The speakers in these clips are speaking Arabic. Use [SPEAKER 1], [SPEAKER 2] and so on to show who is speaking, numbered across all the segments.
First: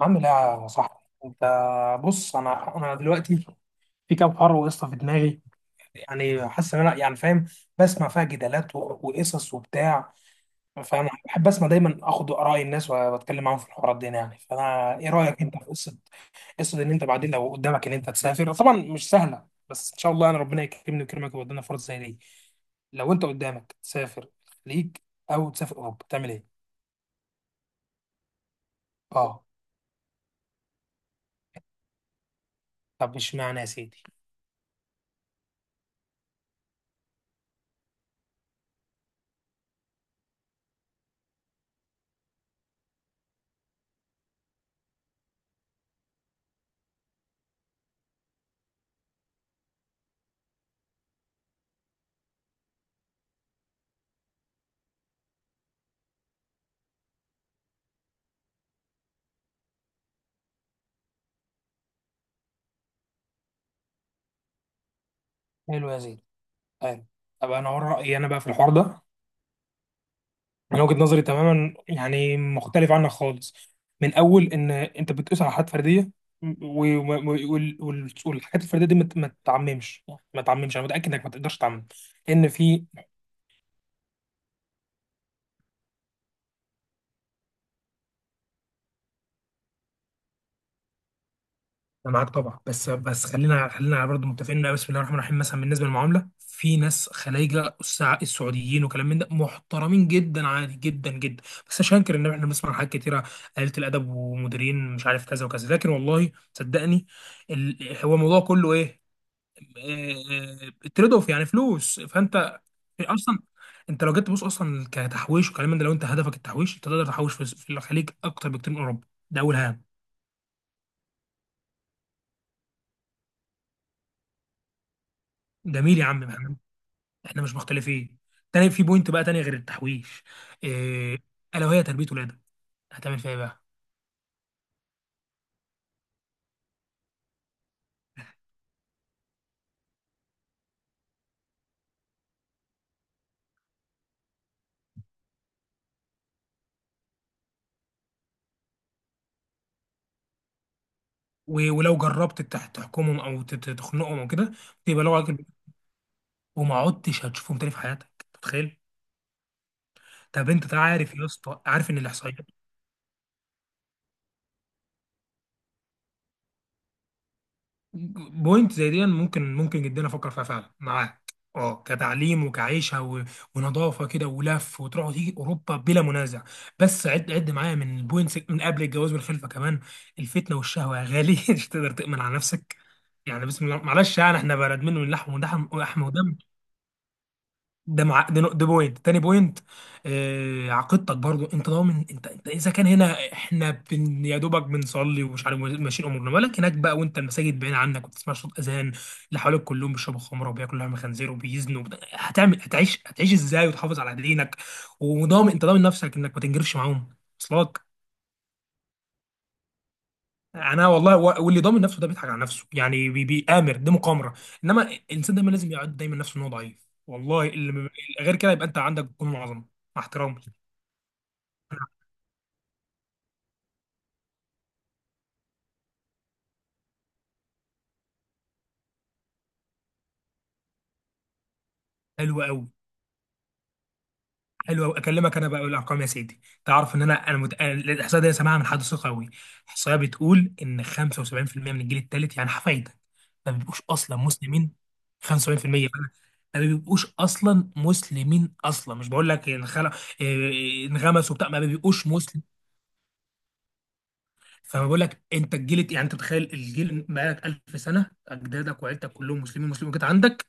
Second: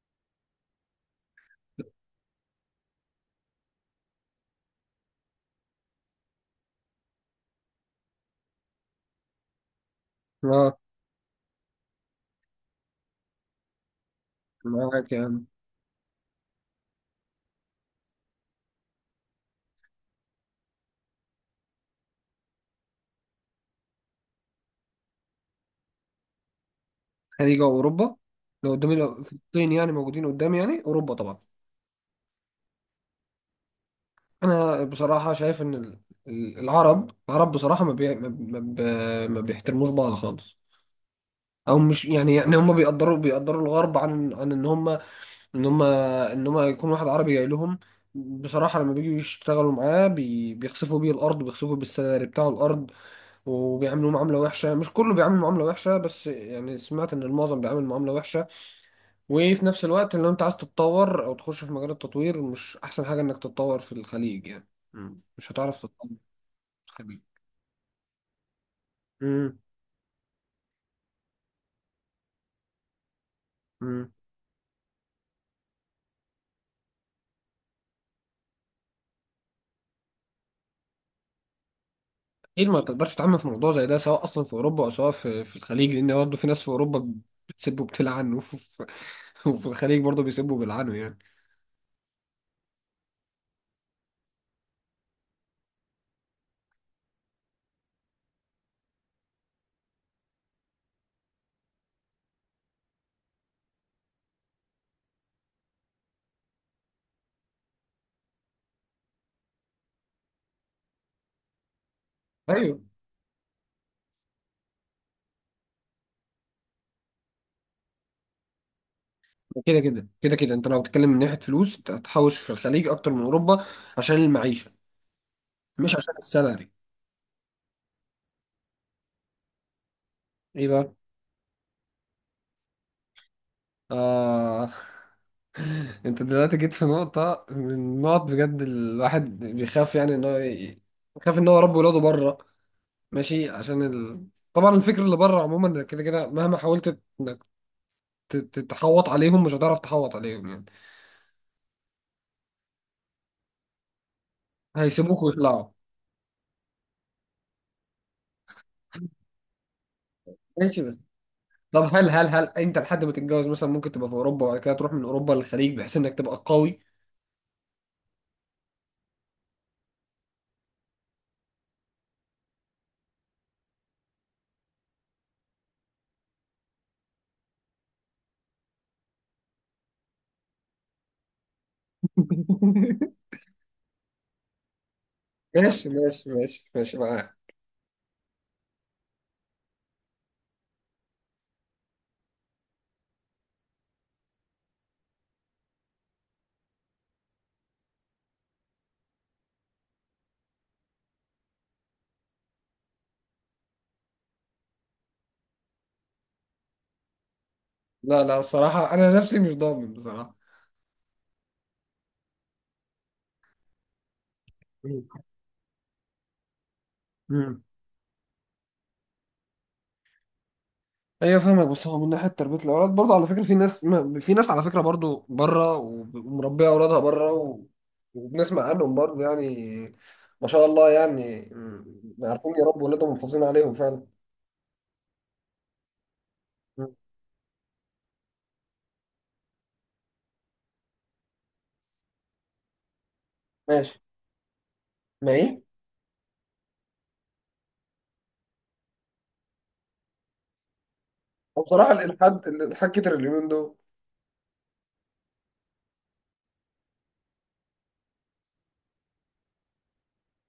[SPEAKER 1] عامل ايه يا صاحبي انت؟ بص، انا دلوقتي في كام حوار قصه في دماغي. يعني حاسس ان انا يعني فاهم. بسمع فيها جدالات وقصص وبتاع.
[SPEAKER 2] اه،
[SPEAKER 1] فانا بحب اسمع دايما اخد اراء الناس واتكلم معاهم في الحوارات دي يعني. فانا ايه
[SPEAKER 2] معاك
[SPEAKER 1] رايك
[SPEAKER 2] يعني.
[SPEAKER 1] انت في قصه، قصه ان انت بعدين لو قدامك ان انت تسافر؟ طبعا مش سهله بس ان شاء الله انا ربنا يكرمني ويكرمك ويودينا فرص زي دي. لو انت قدامك تسافر الخليج او تسافر اوروبا تعمل ايه؟
[SPEAKER 2] خليج اوروبا؟ لو قدامي، لو في
[SPEAKER 1] اه.
[SPEAKER 2] الطين يعني موجودين قدامي، يعني اوروبا طبعا.
[SPEAKER 1] طب اشمعنى يا سيدي؟
[SPEAKER 2] انا بصراحه شايف ان العرب بصراحه ما بي... ما ما ب... ما بيحترموش بعض خالص، او مش يعني هم بيقدروا الغرب عن ان هم، يكون واحد عربي جاي لهم بصراحه. لما بيجوا يشتغلوا معاه بيخسفوا بيه الارض، بيخسفوا بالسالري بتاع الارض، وبيعاملوه معامله وحشه. مش كله بيعامل معامله وحشه، بس يعني سمعت ان المعظم بيعامل معامله وحشه. وفي نفس الوقت لو انت عايز تتطور او تخش في مجال التطوير، مش احسن حاجة انك تتطور في الخليج يعني. مش هتعرف
[SPEAKER 1] حلو يا
[SPEAKER 2] تتطور
[SPEAKER 1] سيدي.
[SPEAKER 2] في
[SPEAKER 1] أيوة.
[SPEAKER 2] الخليج.
[SPEAKER 1] طب انا اقول رايي انا بقى في الحوار ده.
[SPEAKER 2] امم
[SPEAKER 1] من وجهه نظري تماما يعني مختلف عنك خالص.
[SPEAKER 2] امم
[SPEAKER 1] من اول ان انت بتقيس على حاجات فرديه، والحاجات الفرديه دي ما تعممش. انا متاكد انك ما تقدرش تعمم ان
[SPEAKER 2] اكيد ما
[SPEAKER 1] في...
[SPEAKER 2] تقدرش تعمم في موضوع زي ده، سواء اصلا في اوروبا او سواء في الخليج، لان برضه في ناس في اوروبا بتسب وبتلعن وفي الخليج برضه بيسبوا وبيلعنوا يعني.
[SPEAKER 1] انا معاك طبعا. بس خلينا برضه متفقين، إن بسم الله الرحمن الرحيم مثلا بالنسبه للمعامله، في ناس خلايجه السعوديين وكلام من ده محترمين جدا، عادي جدا جدا. بس مش هنكر ان احنا بنسمع حاجات كتيره، قليله الادب ومديرين مش عارف كذا وكذا. لكن والله صدقني، هو الموضوع كله ايه؟ تريد اوف، يعني فلوس. فانت
[SPEAKER 2] ايوه.
[SPEAKER 1] اصلا، انت لو جيت تبص اصلا كتحويش وكلام من ده، لو انت هدفك التحويش انت تقدر تحوش في الخليج اكتر بكتير من اوروبا. ده اول
[SPEAKER 2] كده
[SPEAKER 1] هام.
[SPEAKER 2] كده كده كده انت لو بتتكلم من ناحية فلوس انت هتحوش في الخليج اكتر من اوروبا عشان المعيشة، مش
[SPEAKER 1] جميل يا
[SPEAKER 2] عشان
[SPEAKER 1] عم،
[SPEAKER 2] السالري.
[SPEAKER 1] احنا مش مختلفين. تاني في بوينت بقى تانية غير التحويش،
[SPEAKER 2] ايه
[SPEAKER 1] إيه؟ الا وهي تربية ولادك، هتعمل فيها ايه بقى؟
[SPEAKER 2] بقى، انت دلوقتي جيت في نقطة من النقط بجد الواحد بيخاف يعني بيخاف ان هو يربي ولاده بره ماشي. طبعا الفكر اللي بره عموما كده كده، مهما حاولت انك تحوط عليهم مش هتعرف تحوط عليهم، يعني
[SPEAKER 1] ولو جربت تحكمهم او تخنقهم او كده تبقى لو...
[SPEAKER 2] هيسيبوك ويطلعوا.
[SPEAKER 1] وما عدتش هتشوفهم تاني في حياتك، أنت متخيل؟ طب انت
[SPEAKER 2] ماشي، بس
[SPEAKER 1] عارف يا اسطى،
[SPEAKER 2] طب
[SPEAKER 1] عارف ان اللي
[SPEAKER 2] هل هل
[SPEAKER 1] هيحصل.
[SPEAKER 2] هل انت لحد ما تتجوز مثلا ممكن تبقى في اوروبا وبعد كده تروح من اوروبا للخليج بحيث انك تبقى قوي؟
[SPEAKER 1] بوينت زي دي ممكن، ممكن جدا افكر فيها فعلا، معاك. اه، كتعليم وكعيشه و... ونظافه كده ولف وتروح وتيجي، اوروبا بلا منازع. بس عد، عد معايا من البوينتس، من قبل الجواز والخلفه كمان. الفتنه والشهوه يا غالي مش تقدر تامن على نفسك. يعني بسم الله، معلش، يعني احنا بلد منه، من اللحم ودحم
[SPEAKER 2] ماشي
[SPEAKER 1] ولحم
[SPEAKER 2] ماشي
[SPEAKER 1] ودم.
[SPEAKER 2] ماشي ماشي، معاك.
[SPEAKER 1] ده مع ده، ده بوينت، تاني بوينت. آه، عقيدتك برضو، انت ضامن؟ انت اذا كان هنا احنا بن، يا دوبك بنصلي ومش عارف ماشيين امورنا، مالك هناك بقى وانت المساجد بعيد عنك وتسمع صوت اذان؟ اللي حواليك كلهم بيشربوا خمره وبياكلوا لحم خنزير وبيزنوا، هتعيش ازاي وتحافظ على دينك؟ وضامن، انت ضامن نفسك انك ما تنجرفش معاهم؟ وصلك؟
[SPEAKER 2] لا لا، الصراحة انا نفسي مش ضامن بصراحة.
[SPEAKER 1] انا والله، واللي ضامن نفسه ده بيضحك على نفسه يعني. بيآمر، دي مقامره. انما الانسان دايما لازم يعد دايما نفسه ان هو ضعيف. والله اللي غير كده يبقى انت عندك جنون عظمه، مع احترامي.
[SPEAKER 2] ايوه فاهمك، بس هو من ناحيه تربيه الاولاد برضه على فكره في ناس في ناس على فكره برضه بره ومربيه اولادها بره، وبنسمع عنهم برضه يعني. ما شاء الله يعني،
[SPEAKER 1] حلو
[SPEAKER 2] عارفين
[SPEAKER 1] قوي،
[SPEAKER 2] يربوا اولادهم ومحافظين عليهم فعلا.
[SPEAKER 1] حلو قوي. اكلمك انا بقى بالارقام يا سيدي.
[SPEAKER 2] م.
[SPEAKER 1] تعرف ان انا، أنا الاحصائيه دي سامعها من حد ثقه قوي. الاحصائيه بتقول ان 75% من الجيل الثالث، يعني حفايده، ما بيبقوش
[SPEAKER 2] ماشي،
[SPEAKER 1] اصلا مسلمين.
[SPEAKER 2] ما ايه.
[SPEAKER 1] 75%، ما بيبقوش اصلا مسلمين اصلا. مش بقول لك إيه، انغمسوا بتاع، ما
[SPEAKER 2] بصراحه
[SPEAKER 1] بيبقوش مسلمين.
[SPEAKER 2] الالحاد، الالحاد كتر اليومين دول.
[SPEAKER 1] فما بقول لك انت الجيل يعني، انت تخيل الجيل بقالك 1000 سنه اجدادك وعيلتك كلهم مسلمين، مسلمين كده عندك.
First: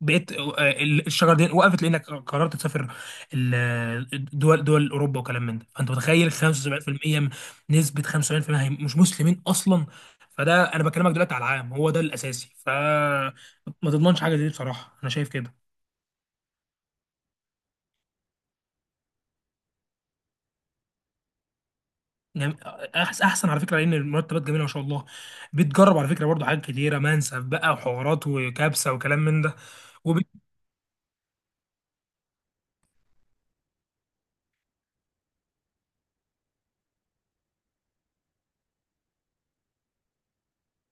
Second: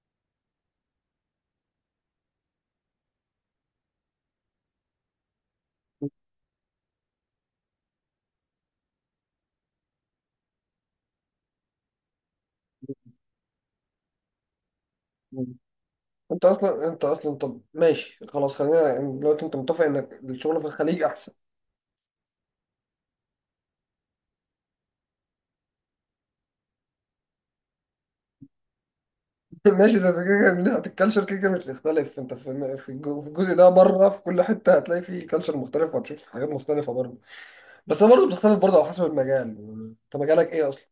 [SPEAKER 1] بقيت آه، الشجره دي وقفت لانك قررت تسافر دول، دول اوروبا وكلام من ده. فانت متخيل نسبه 75% هي مش مسلمين اصلا. فده انا بكلمك دلوقتي على العام، هو ده الاساسي. فما تضمنش حاجه زي دي بصراحه، انا شايف
[SPEAKER 2] مم.
[SPEAKER 1] كده.
[SPEAKER 2] انت اصلا، انت اصلا، طب ماشي خلاص، خلينا يعني دلوقتي انت متفق انك الشغل في الخليج احسن.
[SPEAKER 1] يعني احسن على فكره لان المرتبات جميله ما شاء الله. بتجرب على فكره برضه حاجات كتيره، منسف بقى وحوارات وكبسه وكلام من ده.
[SPEAKER 2] ماشي، ده كده كده من ناحية الكالتشر، كده كده مش هتختلف انت في في الجزء ده بره، في كل حتة هتلاقي فيه كالتشر مختلف، وهتشوف حاجات مختلفة برضه. بس هي برضه بتختلف برضه على حسب المجال. انت مجالك ايه اصلا؟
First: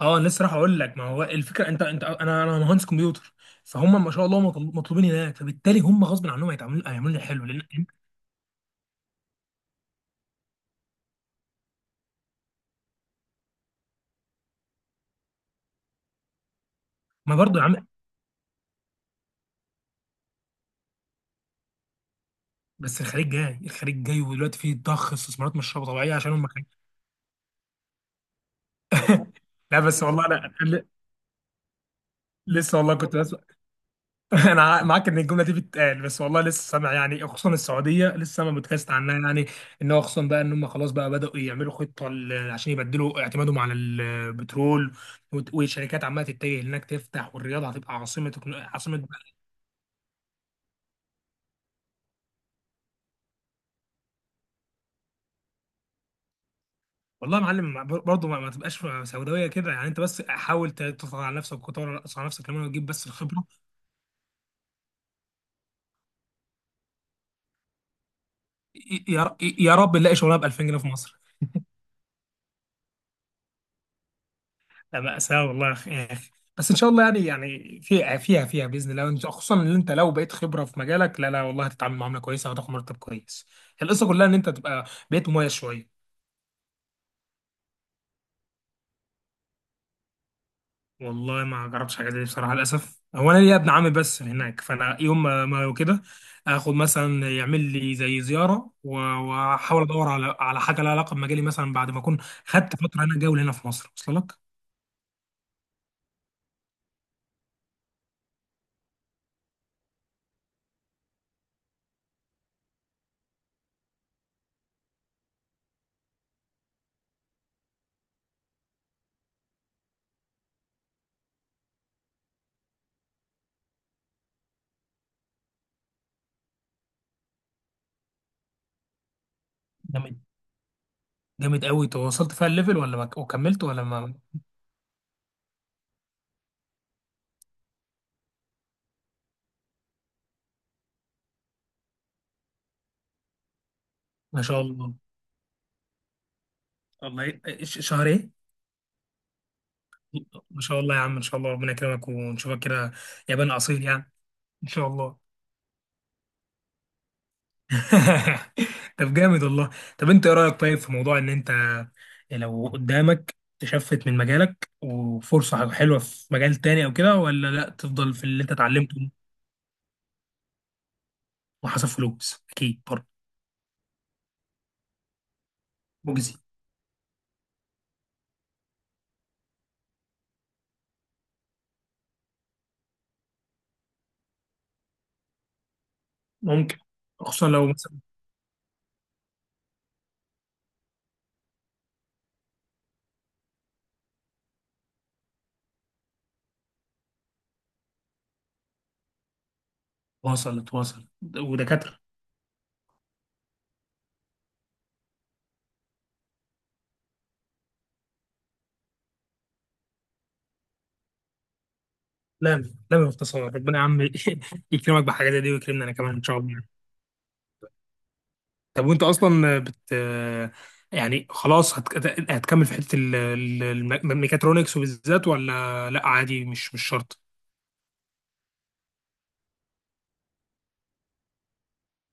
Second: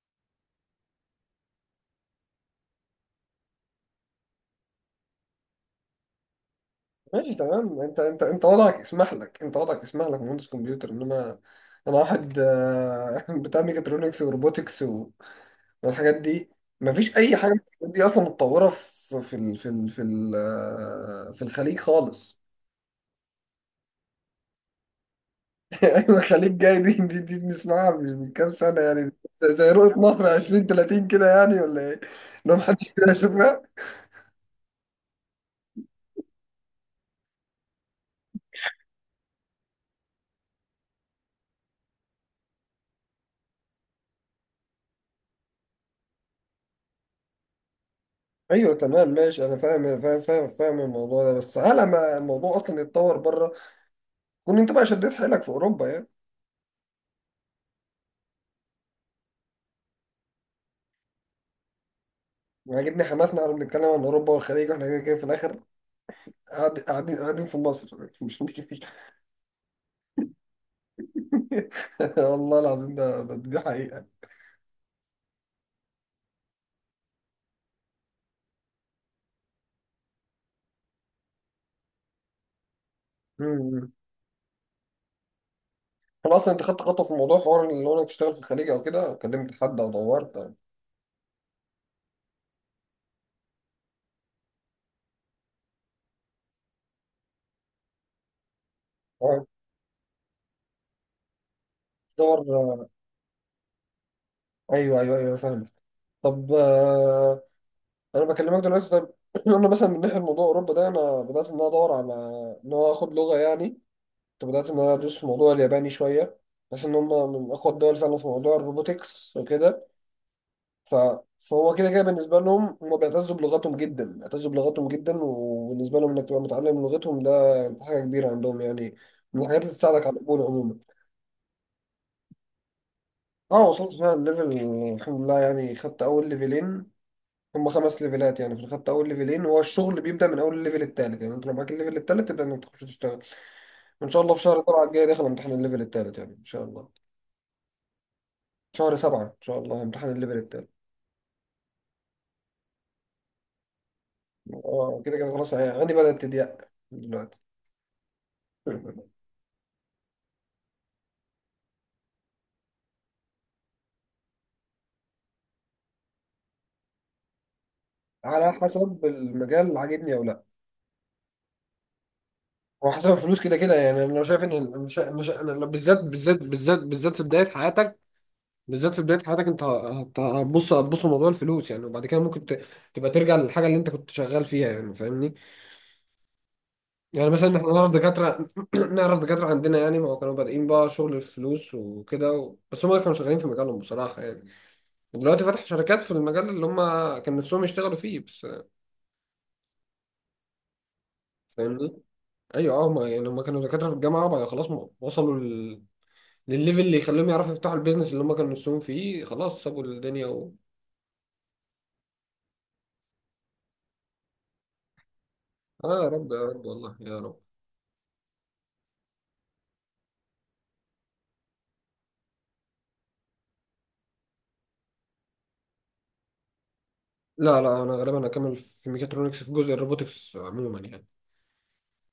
[SPEAKER 1] اه، لسه راح اقول لك. ما هو الفكره، انت انا مهندس كمبيوتر. فهم ما شاء الله مطلوبين هناك، فبالتالي هم غصب عنهم هيتعاملوا، هيعملوا لي
[SPEAKER 2] ماشي
[SPEAKER 1] حلو
[SPEAKER 2] تمام.
[SPEAKER 1] لان...
[SPEAKER 2] انت وضعك يسمح لك، انت وضعك يسمح لك مهندس كمبيوتر، انما انا واحد بتاع ميكاترونكس وروبوتكس والحاجات دي، مفيش اي
[SPEAKER 1] ما
[SPEAKER 2] حاجة
[SPEAKER 1] برضه
[SPEAKER 2] من
[SPEAKER 1] يا عم.
[SPEAKER 2] الحاجات دي اصلا متطورة في في ال- في ال- في ال- آه، في الخليج خالص.
[SPEAKER 1] بس الخليج جاي، الخليج جاي، ودلوقتي فيه ضخ استثمارات مش طبيعيه
[SPEAKER 2] ايوه،
[SPEAKER 1] عشان هم
[SPEAKER 2] خليك
[SPEAKER 1] خليج.
[SPEAKER 2] جاي. دي بنسمعها مش من كام سنه يعني، زي زي
[SPEAKER 1] لا
[SPEAKER 2] رؤيه
[SPEAKER 1] بس
[SPEAKER 2] مصر
[SPEAKER 1] والله، لا
[SPEAKER 2] 20
[SPEAKER 1] ل-
[SPEAKER 2] 30 كده يعني، ولا ايه؟ لو
[SPEAKER 1] لسه
[SPEAKER 2] محدش
[SPEAKER 1] والله
[SPEAKER 2] كده
[SPEAKER 1] كنت بس.
[SPEAKER 2] يشوفها.
[SPEAKER 1] انا معاك ان الجمله دي بتتقال، بس والله لسه سامع يعني. خصوصا السعوديه لسه سامع بودكاست عنها يعني. ان هو خصوصا بقى، ان هم خلاص بقى بداوا يعملوا خطه عشان يبدلوا اعتمادهم على البترول. والشركات عماله تتجه هناك تفتح، والرياض هتبقى عاصمه
[SPEAKER 2] ايوه
[SPEAKER 1] عاصمه.
[SPEAKER 2] تمام ماشي، انا فاهم الموضوع ده، بس على ما الموضوع اصلا يتطور بره، كون انت بقى شديت حيلك في اوروبا يعني.
[SPEAKER 1] والله يا معلم، برضه ما تبقاش سوداويه كده يعني. انت بس حاول تضغط على نفسك وتطور على نفسك كمان وتجيب
[SPEAKER 2] عاجبني
[SPEAKER 1] بس
[SPEAKER 2] حماسنا
[SPEAKER 1] الخبره.
[SPEAKER 2] واحنا بنتكلم عن اوروبا والخليج، واحنا كده كده في الاخر قاعدين في مصر مش مش مش
[SPEAKER 1] يا رب نلاقي شغلانه ب 2000 جنيه في مصر.
[SPEAKER 2] والله العظيم، دي حقيقه.
[SPEAKER 1] لا، مأساة والله يا أخي، يا أخي. بس إن شاء الله يعني. في فيها بإذن الله. خصوصا إن أنت لو بقيت خبرة في مجالك، لا لا والله، هتتعامل معاملة كويسة وهتاخد مرتب كويس.
[SPEAKER 2] امم.
[SPEAKER 1] القصة كلها إن أنت بقيت مميز شوية.
[SPEAKER 2] طب اصلا انت خدت خطوه في موضوع حوار اللي هو انك تشتغل في الخليج او كده، كلمت حد او دورت أو-
[SPEAKER 1] والله ما جربتش حاجة زي دي بصراحة، للأسف. هو أنا ليا ابن عمي بس هناك، فأنا يوم ما كده آخد مثلا، يعمل لي زي زيارة،
[SPEAKER 2] أه.
[SPEAKER 1] وأحاول أدور على حاجة لها علاقة بمجالي مثلا، بعد ما أكون
[SPEAKER 2] دور.
[SPEAKER 1] خدت فترة هنا، جولة هنا في مصر. وصل لك؟
[SPEAKER 2] ايوه ايوه ايوه فاهمك. طب انا بكلمك دلوقتي، طب قلنا مثلا من ناحيه موضوع اوروبا ده، انا بدات ان انا ادور على ان هو اخد لغه يعني. كنت بدات ان انا ادرس في موضوع الياباني شويه، بس ان هم من اقوى الدول فعلا في موضوع الروبوتكس وكده. ف... فهو كده كده بالنسبه لهم، هم بيعتزوا بلغتهم جدا، بيعتزوا بلغتهم جدا، وبالنسبه لهم انك تبقى متعلم لغتهم ده حاجه كبيره عندهم يعني، من الحاجات اللي تساعدك على
[SPEAKER 1] جامد.
[SPEAKER 2] القبول عموما.
[SPEAKER 1] جامد قوي. تواصلت فيها الليفل ولا ما،
[SPEAKER 2] اه
[SPEAKER 1] وكملت ولا
[SPEAKER 2] وصلت
[SPEAKER 1] ما؟
[SPEAKER 2] فعلا ليفل، الحمد لله يعني، خدت اول ليفلين. هم خمس ليفلات يعني، في الخدت اول ليفلين، هو الشغل بيبدأ من اول الليفل التالت يعني. انت لو معاك الليفل التالت تبدأ انك تخش تشتغل، وان شاء الله في
[SPEAKER 1] ما شاء
[SPEAKER 2] شهر سبعة
[SPEAKER 1] الله.
[SPEAKER 2] الجاي داخل امتحان الليفل التالت يعني، ان شاء الله.
[SPEAKER 1] والله شهر ايه؟
[SPEAKER 2] شهر سبعة ان شاء الله امتحان الليفل
[SPEAKER 1] ما
[SPEAKER 2] التالت.
[SPEAKER 1] شاء الله يا عم. ان شاء الله ربنا يكرمك ونشوفك كده، يابان اصيل يعني. ان شاء
[SPEAKER 2] اه كده
[SPEAKER 1] الله.
[SPEAKER 2] كده خلاص يعني عندي بدأت تضيق دلوقتي.
[SPEAKER 1] طب جامد والله. طب انت ايه رايك طيب في موضوع ان انت لو قدامك تشفت من مجالك وفرصه حلوه في مجال تاني او كده، ولا لا تفضل في اللي
[SPEAKER 2] على
[SPEAKER 1] انت
[SPEAKER 2] حسب
[SPEAKER 1] اتعلمته؟
[SPEAKER 2] المجال اللي عاجبني او لا.
[SPEAKER 1] وحسب فلوس اكيد
[SPEAKER 2] هو
[SPEAKER 1] برضه.
[SPEAKER 2] حسب الفلوس كده كده يعني، انا لو شايف ان أنا لو بالذات
[SPEAKER 1] مجزي.
[SPEAKER 2] بالذات بالذات بالذات في بدايه حياتك، بالذات في بدايه حياتك، انت هتبص، هتبص لموضوع الفلوس يعني، وبعد كده ممكن تبقى ترجع للحاجه اللي انت كنت شغال فيها يعني، فاهمني؟
[SPEAKER 1] ممكن.
[SPEAKER 2] يعني
[SPEAKER 1] خصوصا
[SPEAKER 2] مثلا
[SPEAKER 1] لو
[SPEAKER 2] احنا نعرف
[SPEAKER 1] مثلا...
[SPEAKER 2] دكاترة نعرف دكاترة عندنا يعني، ما هو كانوا بادئين بقى شغل الفلوس وكده بس هم كانوا شغالين في مجالهم بصراحة يعني. دلوقتي فتحوا شركات في المجال اللي هم كان نفسهم يشتغلوا فيه بس.
[SPEAKER 1] واصل، واصل.
[SPEAKER 2] فاهمني؟
[SPEAKER 1] ودكاتره...
[SPEAKER 2] ايوه اه، هم يعني هم كانوا دكاترة في الجامعة، وبعد خلاص وصلوا للليفل اللي يخليهم يعرفوا يفتحوا البيزنس اللي هم كانوا نفسهم فيه، خلاص سابوا الدنيا و...
[SPEAKER 1] لا لا، باختصار ربنا يا عم يكرمك بحاجه زي دي ويكرمنا انا
[SPEAKER 2] اه يا
[SPEAKER 1] كمان ان
[SPEAKER 2] رب
[SPEAKER 1] شاء
[SPEAKER 2] يا
[SPEAKER 1] الله.
[SPEAKER 2] رب، والله يا رب.
[SPEAKER 1] طب وانت اصلا بت... يعني خلاص هتكمل في حته الميكاترونكس وبالذات، ولا لا عادي، مش شرط؟
[SPEAKER 2] لا لا، انا غالبا هكمل في ميكاترونكس في جزء الروبوتكس عموما يعني.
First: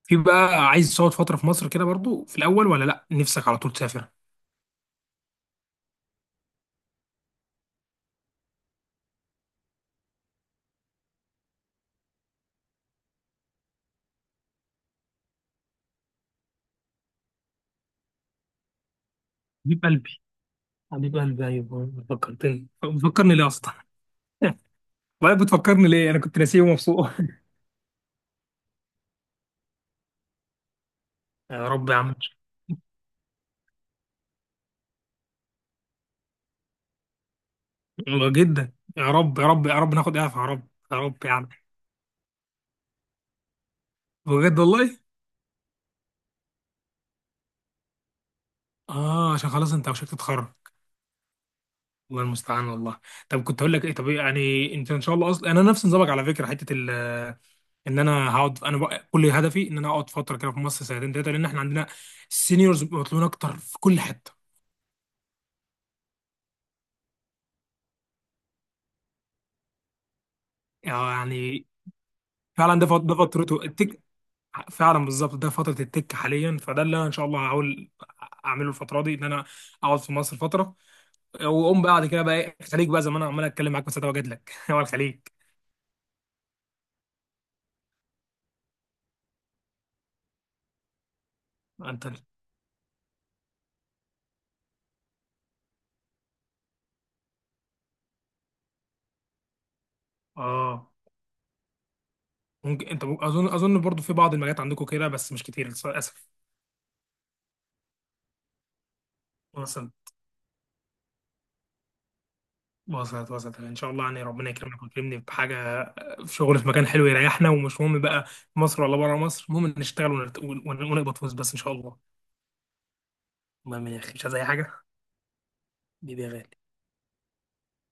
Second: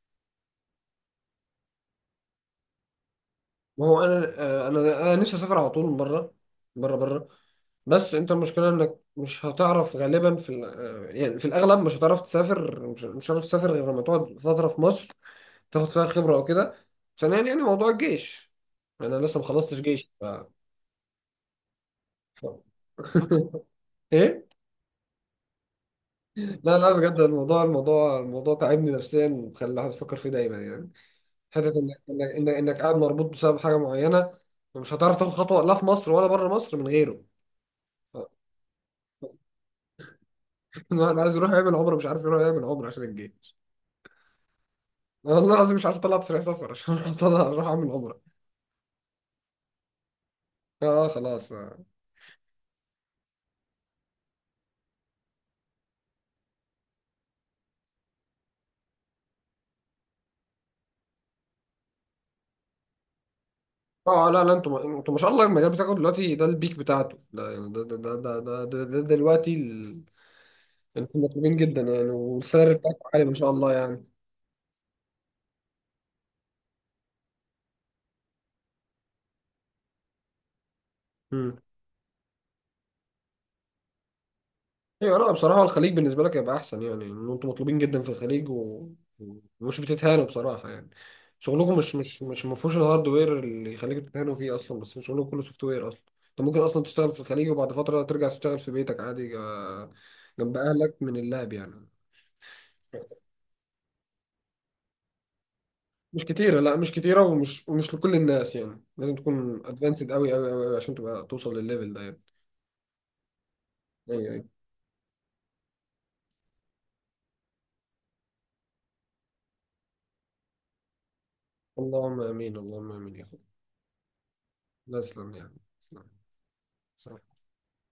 [SPEAKER 1] في بقى عايز تقعد فتره في مصر كده برضو في الاول، ولا لا نفسك على طول
[SPEAKER 2] ما هو
[SPEAKER 1] تسافر؟
[SPEAKER 2] انا انا نفسي اسافر على طول بره بره بره، بس انت المشكله انك مش هتعرف غالبا في ال- آه، يعني في الاغلب مش هتعرف تسافر، مش هتعرف تسافر غير لما تقعد فتره في مصر تاخد فيها خبره او كده. ثانيا يعني موضوع الجيش، انا لسه ما خلصتش
[SPEAKER 1] حبيب
[SPEAKER 2] جيش
[SPEAKER 1] قلبي، حبيب قلبي. ايوه
[SPEAKER 2] ف...
[SPEAKER 1] فكرتني. فكرني ليه اصلا؟
[SPEAKER 2] ايه.
[SPEAKER 1] والله بتفكرني ليه؟ انا كنت ناسيه
[SPEAKER 2] لا لا
[SPEAKER 1] ومبسوط.
[SPEAKER 2] بجد، الموضوع تعبني نفسيا وخلى الواحد يفكر فيه دايما يعني. حته
[SPEAKER 1] يا رب يا عم.
[SPEAKER 2] إنك قاعد مربوط بسبب حاجه معينه، ومش هتعرف تاخد خطوه لا في مصر ولا بره مصر من غيره.
[SPEAKER 1] والله جدا، يا رب يا رب يا رب ناخد اعفاء، يا رب يا
[SPEAKER 2] الواحد
[SPEAKER 1] رب
[SPEAKER 2] عايز
[SPEAKER 1] يعني.
[SPEAKER 2] يروح يعمل عمره مش عارف يروح يعمل عمره عشان الجيش.
[SPEAKER 1] بجد والله.
[SPEAKER 2] والله العظيم مش عارف اطلع تصريح سفر عشان أروح اعمل عمره.
[SPEAKER 1] اه عشان خلاص انت وشك تتخرج.
[SPEAKER 2] اه خلاص، ف...
[SPEAKER 1] الله المستعان والله. طب كنت هقول لك ايه؟ طب إيه يعني؟ انت ان شاء الله، اصلا انا نفس نظامك على فكره، حته ال... ان انا هقعد، انا بقى كل هدفي ان انا اقعد فتره كده في مصر، سنتين ثلاثه، لان احنا عندنا السينيورز مطلوبين اكتر في كل
[SPEAKER 2] اه
[SPEAKER 1] حته.
[SPEAKER 2] لا لا، انتوا انتوا ما شاء الله، المجال بتاعكم دلوقتي ده البيك بتاعته، ده يعني ده دلوقتي ال... انتوا مطلوبين
[SPEAKER 1] يعني
[SPEAKER 2] جدا يعني، والسالري
[SPEAKER 1] فعلا،
[SPEAKER 2] بتاعكم
[SPEAKER 1] ده
[SPEAKER 2] عالي ما شاء
[SPEAKER 1] فترته
[SPEAKER 2] الله
[SPEAKER 1] التك،
[SPEAKER 2] يعني.
[SPEAKER 1] فعلا بالظبط. ده فتره التك حاليا. فده اللي انا ان شاء الله هحاول اعمله الفتره دي، ان انا اقعد في مصر فتره،
[SPEAKER 2] مم.
[SPEAKER 1] واقوم بعد كده بقى ايه؟ الخليج بقى، زي ما انا عمال اتكلم معاك، بس ده واجد لك هو
[SPEAKER 2] ايوه،
[SPEAKER 1] الخليج.
[SPEAKER 2] لا بصراحة الخليج بالنسبة لك هيبقى أحسن يعني، إن أنتوا مطلوبين جدا في الخليج ومش بتتهانوا بصراحة يعني. شغلكم مش
[SPEAKER 1] انت
[SPEAKER 2] مش مش ما فيهوش الهاردوير اللي يخليكوا تتهانوا فيه أصلا، بس شغلكم كله سوفت وير أصلا. أنت ممكن أصلا تشتغل في الخليج وبعد فترة ترجع تشتغل في بيتك عادي جنب
[SPEAKER 1] اه،
[SPEAKER 2] أهلك من اللاب يعني.
[SPEAKER 1] ممكن انت اظن برضو في بعض المجالات عندكم كده، بس مش كتير
[SPEAKER 2] مش
[SPEAKER 1] للاسف.
[SPEAKER 2] كتيرة، لا مش كتيرة، ومش لكل الناس يعني، لازم تكون أدفانسد
[SPEAKER 1] وصلت،
[SPEAKER 2] أوي أوي أوي أوي عشان تبقى توصل للليفل ده يعني.
[SPEAKER 1] وصلت، وصلت. ان شاء الله
[SPEAKER 2] أيوه
[SPEAKER 1] يعني،
[SPEAKER 2] أيوه.
[SPEAKER 1] ربنا يكرمك ويكرمني بحاجه، في شغل في مكان حلو يريحنا. ومش مهم بقى في مصر ولا بره مصر، المهم إن نشتغل ونقبض فلوس بس ان شاء الله.
[SPEAKER 2] اللهم آمين، اللهم آمين يا أخويا.
[SPEAKER 1] المهم يا اخي مش عايز اي حاجه.
[SPEAKER 2] لا تسلم يعني.
[SPEAKER 1] بيبي يا غالي.
[SPEAKER 2] تسلم.